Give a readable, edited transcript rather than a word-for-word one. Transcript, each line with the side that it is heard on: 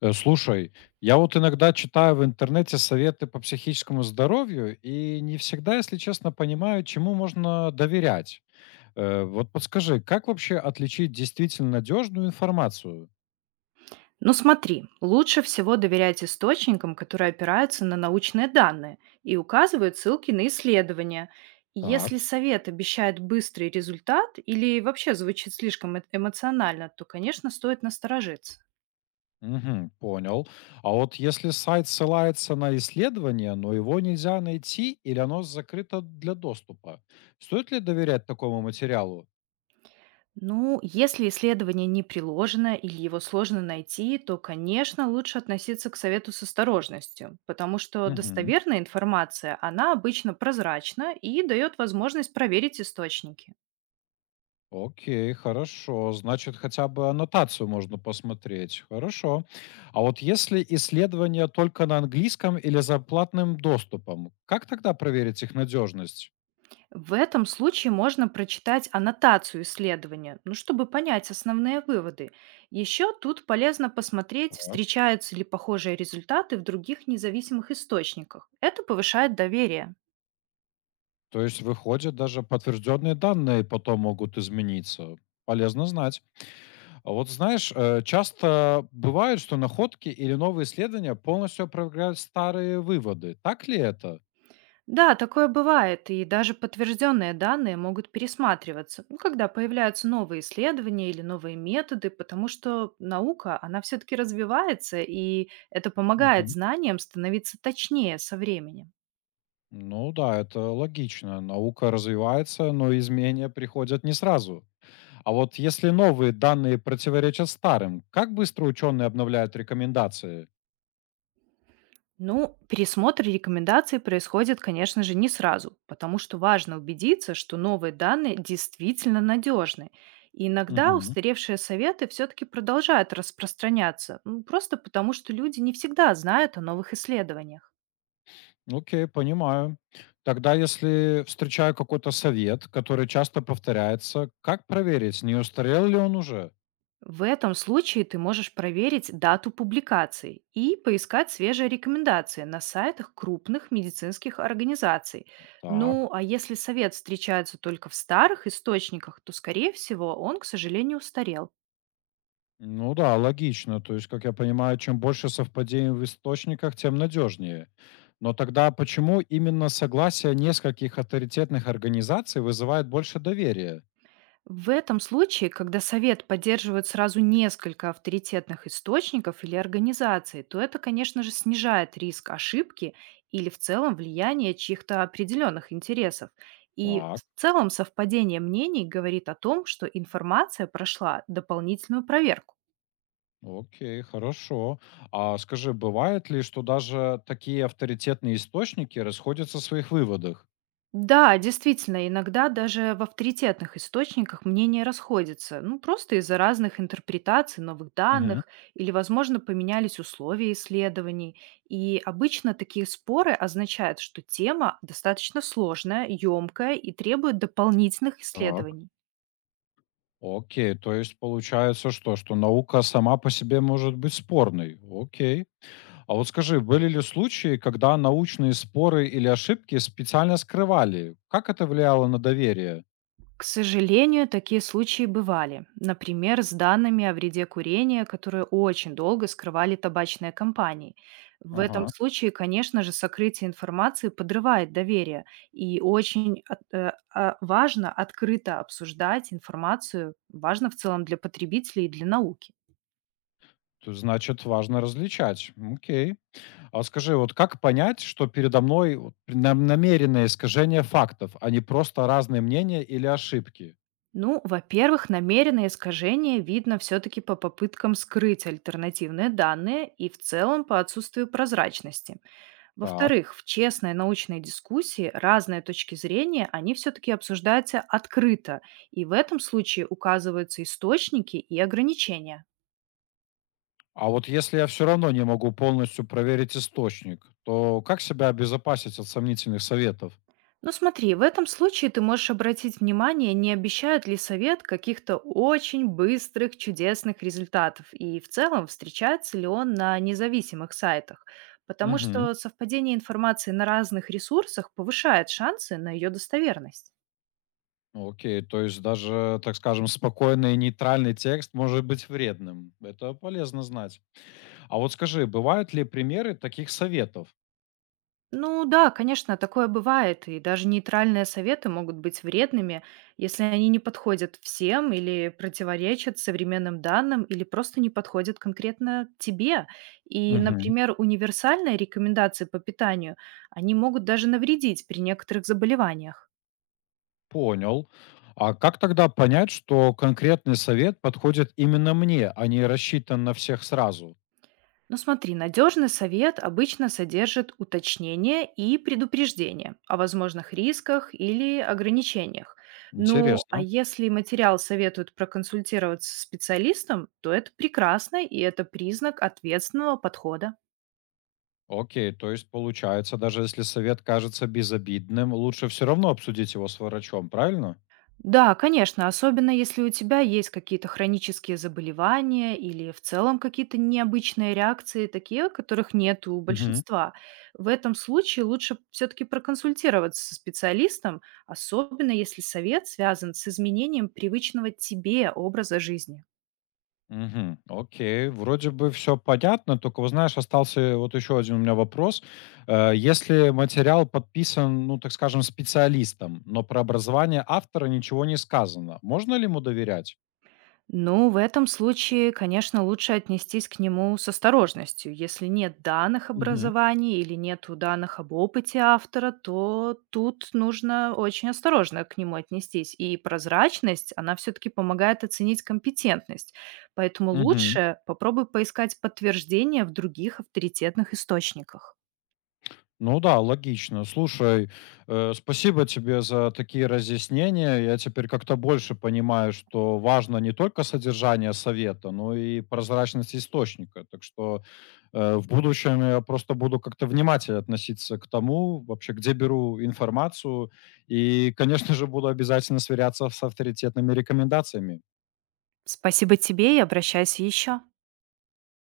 left: Слушай, я вот иногда читаю в интернете советы по психическому здоровью и не всегда, если честно, понимаю, чему можно доверять. Вот подскажи, как вообще отличить действительно надежную информацию?
right: Ну смотри, лучше всего доверять источникам, которые опираются на научные данные и указывают ссылки на исследования.
left: Так,
right: Если совет обещает быстрый результат или вообще звучит слишком эмоционально, то, конечно, стоит насторожиться.
left: мгм, понял. А вот если сайт ссылается на исследование, но его нельзя найти или оно закрыто для доступа, стоит ли доверять такому материалу?
right: Ну, если исследование не приложено или его сложно найти, то, конечно, лучше относиться к совету с осторожностью, потому что достоверная информация, она обычно прозрачна и дает возможность проверить источники.
left: Окей, хорошо. Значит, хотя бы аннотацию можно посмотреть. Хорошо. А вот если исследования только на английском или за платным доступом, как тогда проверить их надежность?
right: В этом случае можно прочитать аннотацию исследования, ну, чтобы понять основные выводы. Еще тут полезно посмотреть,
left: Так.
right: встречаются ли похожие результаты в других независимых источниках. Это повышает доверие.
left: То есть, выходит, даже подтвержденные данные потом могут измениться. Полезно знать. А вот знаешь, часто бывает, что находки или новые исследования полностью опровергают старые выводы. Так ли это?
right: Да, такое бывает, и даже подтвержденные данные могут пересматриваться, ну, когда появляются новые исследования или новые методы, потому что наука, она все-таки развивается, и это помогает знаниям становиться точнее со временем.
left: Ну да, это логично. Наука развивается, но изменения приходят не сразу. А вот если новые данные противоречат старым, как быстро ученые обновляют рекомендации?
right: Ну, пересмотр рекомендаций происходит, конечно же, не сразу, потому что важно убедиться, что новые данные действительно надежны. И иногда
left: Мгм.
right: устаревшие советы все-таки продолжают распространяться, ну, просто потому что люди не всегда знают о новых исследованиях.
left: Окей, понимаю. Тогда если встречаю какой-то совет, который часто повторяется, как проверить, не устарел ли он уже?
right: В этом случае ты можешь проверить дату публикации и поискать свежие рекомендации на сайтах крупных медицинских организаций.
left: Так.
right: Ну, а если совет встречается только в старых источниках, то, скорее всего, он, к сожалению, устарел.
left: Ну да, логично. То есть, как я понимаю, чем больше совпадений в источниках, тем надежнее. Но тогда почему именно согласие нескольких авторитетных организаций вызывает больше доверия?
right: В этом случае, когда совет поддерживает сразу несколько авторитетных источников или организаций, то это, конечно же, снижает риск ошибки или в целом влияние чьих-то определенных интересов. И
left: Так,
right: в целом совпадение мнений говорит о том, что информация прошла дополнительную проверку.
left: окей, хорошо. А скажи, бывает ли, что даже такие авторитетные источники расходятся в своих выводах?
right: Да, действительно, иногда даже в авторитетных источниках мнения расходятся, ну просто из-за разных интерпретаций новых
left: Мгм.
right: данных или, возможно, поменялись условия исследований. И обычно такие споры означают, что тема достаточно сложная, емкая и требует дополнительных
left: Так,
right: исследований.
left: окей. То есть получается что? Что наука сама по себе может быть спорной. Окей. А вот скажи, были ли случаи, когда научные споры или ошибки специально скрывали? Как это влияло на доверие?
right: К сожалению, такие случаи бывали. Например, с данными о вреде курения, которые очень долго скрывали табачные компании. В этом
left: Ага.
right: случае, конечно же, сокрытие информации подрывает доверие, и очень важно открыто обсуждать информацию, важно в целом для потребителей и для науки.
left: То есть, значит, важно различать. М, окей. А вот скажи, вот как понять, что передо мной намеренное искажение фактов, а не просто разные мнения или ошибки?
right: Ну, во-первых, намеренное искажение видно все-таки по попыткам скрыть альтернативные данные и в целом по отсутствию прозрачности.
left: Так.
right: Во-вторых, в честной научной дискуссии разные точки зрения, они все-таки обсуждаются открыто, и в этом случае указываются источники и ограничения.
left: А вот если я все равно не могу полностью проверить источник, то как себя обезопасить от сомнительных советов?
right: Но смотри, в этом случае ты можешь обратить внимание, не обещает ли совет каких-то очень быстрых, чудесных результатов, и в целом встречается ли он на независимых сайтах, потому
left: Угу.
right: что совпадение информации на разных ресурсах повышает шансы на ее достоверность.
left: Ну, окей, то есть даже, так скажем, спокойный и нейтральный текст может быть вредным. Это полезно знать. А вот скажи, бывают ли примеры таких советов?
right: Ну да, конечно, такое бывает, и даже нейтральные советы могут быть вредными, если они не подходят всем или противоречат современным данным, или просто не подходят конкретно тебе. И,
left: Мгм.
right: например, универсальные рекомендации по питанию, они могут даже навредить при некоторых заболеваниях.
left: Понял. А как тогда понять, что конкретный совет подходит именно мне, а не рассчитан на всех сразу?
right: Ну смотри, надежный совет обычно содержит уточнение и предупреждение о возможных рисках или ограничениях. Ну, а
left: Интересно.
right: если материал советует проконсультироваться с специалистом, то это прекрасно, и это признак ответственного подхода.
left: Окей, то есть получается, даже если совет кажется безобидным, лучше все равно обсудить его с врачом, правильно?
right: Да, конечно, особенно если у тебя есть какие-то хронические заболевания или в целом какие-то необычные реакции, такие, которых нет у
left: Мгм.
right: большинства. В этом случае лучше все-таки проконсультироваться со специалистом, особенно если совет связан с изменением привычного тебе образа жизни.
left: Мгм. Окей, вроде бы все понятно, только вот знаешь, остался вот еще один у меня вопрос. Если материал подписан, ну, так скажем, специалистом, но про образование автора ничего не сказано, можно ли ему доверять?
right: Ну, в этом случае, конечно, лучше отнестись к нему с осторожностью. Если нет данных
left: Мгм.
right: образования или нет данных об опыте автора, то тут нужно очень осторожно к нему отнестись. И прозрачность, она все-таки помогает оценить компетентность. Поэтому
left: Мгм.
right: лучше попробуй поискать подтверждение в других авторитетных источниках.
left: Ну да, логично. Слушай, спасибо тебе за такие разъяснения. Я теперь как-то больше понимаю, что важно не только содержание совета, но и прозрачность источника. Так что в будущем я просто буду как-то внимательно относиться к тому, вообще, где беру информацию. И, конечно же, буду обязательно сверяться с авторитетными рекомендациями.
right: Спасибо тебе и обращайся еще.